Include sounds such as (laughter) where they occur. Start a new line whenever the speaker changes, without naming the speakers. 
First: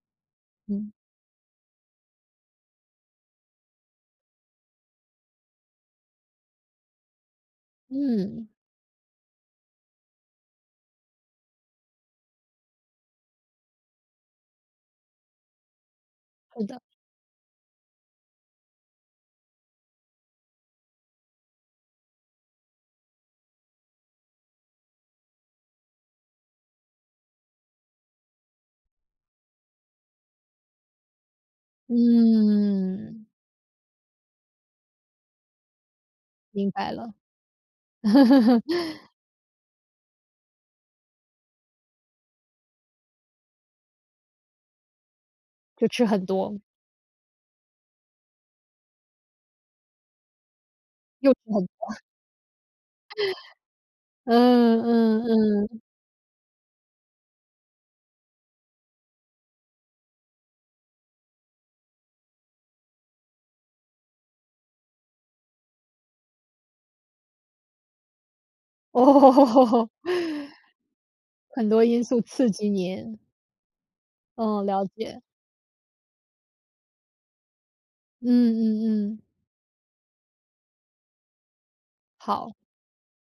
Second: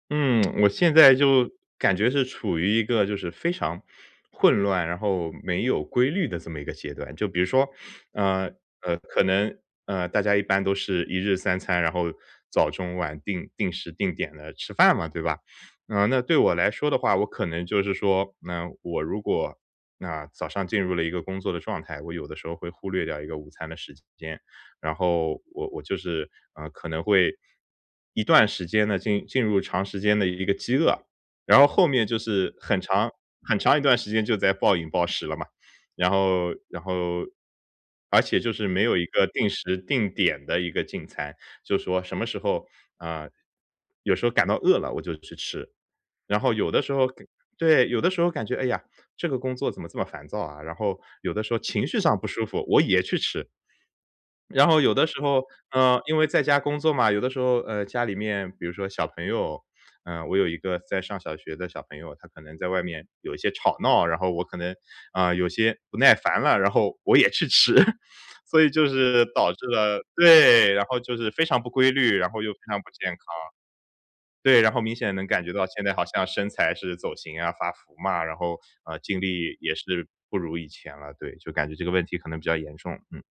嗯，(tsk) 我
嗯。
现在就感觉是处于一个就是非常混乱，然后没有规律的这么一个阶段。就比如说，啊，
嗯。
呃，可能，呃，大家一般都是一日三餐，然后早中晚定定时定点地吃饭嘛，对吧？啊，那对我
好
来
的。
说的话，我可能就是说，那我如果，那早上进入了一个工作的状态，我有的时候会忽略掉一个午餐的时间，然后我我就是，呃，可能会一段时间地进进入长时间的一个饥饿，然后后面就是很长
嗯。
很长一段时间就在暴饮暴食了嘛，然后
明
然
白了。
后，而且就是没有一
(chuckles)
个定时定点的一个进餐，就是说什么时候啊，有时候感到饿了我就去吃，
就吃很
然后
多。
有的时候感对，有的时候感觉，哎呀，这个工作怎么这么烦躁啊，然后
又
有
吃
的时候
很
情绪
多。
上不舒服我也去吃。
(chuckles)
然后
嗯
有的时
嗯
候，
嗯。
呃，因为在家工作嘛，有的时候，呃，家里面比如说小朋友。呃，我有一个在上小学的小朋友，他可能在外面有一些吵闹，然后我可能，呃，有些不耐烦了，然后我也去吃。所以就是导致
哦。
了对，然后就是非常
很
不
多
规
因
律，
素
然后
刺
又非
激
常不健康。
你。
对，
嗯，
然后
了
明显
解。
能感觉到现在好像身材是走形啊、发福嘛，
嗯
然后，呃，
嗯
精
嗯。
力也是不如以前了。对，就感觉这个问题可能比
好。
较严重，嗯。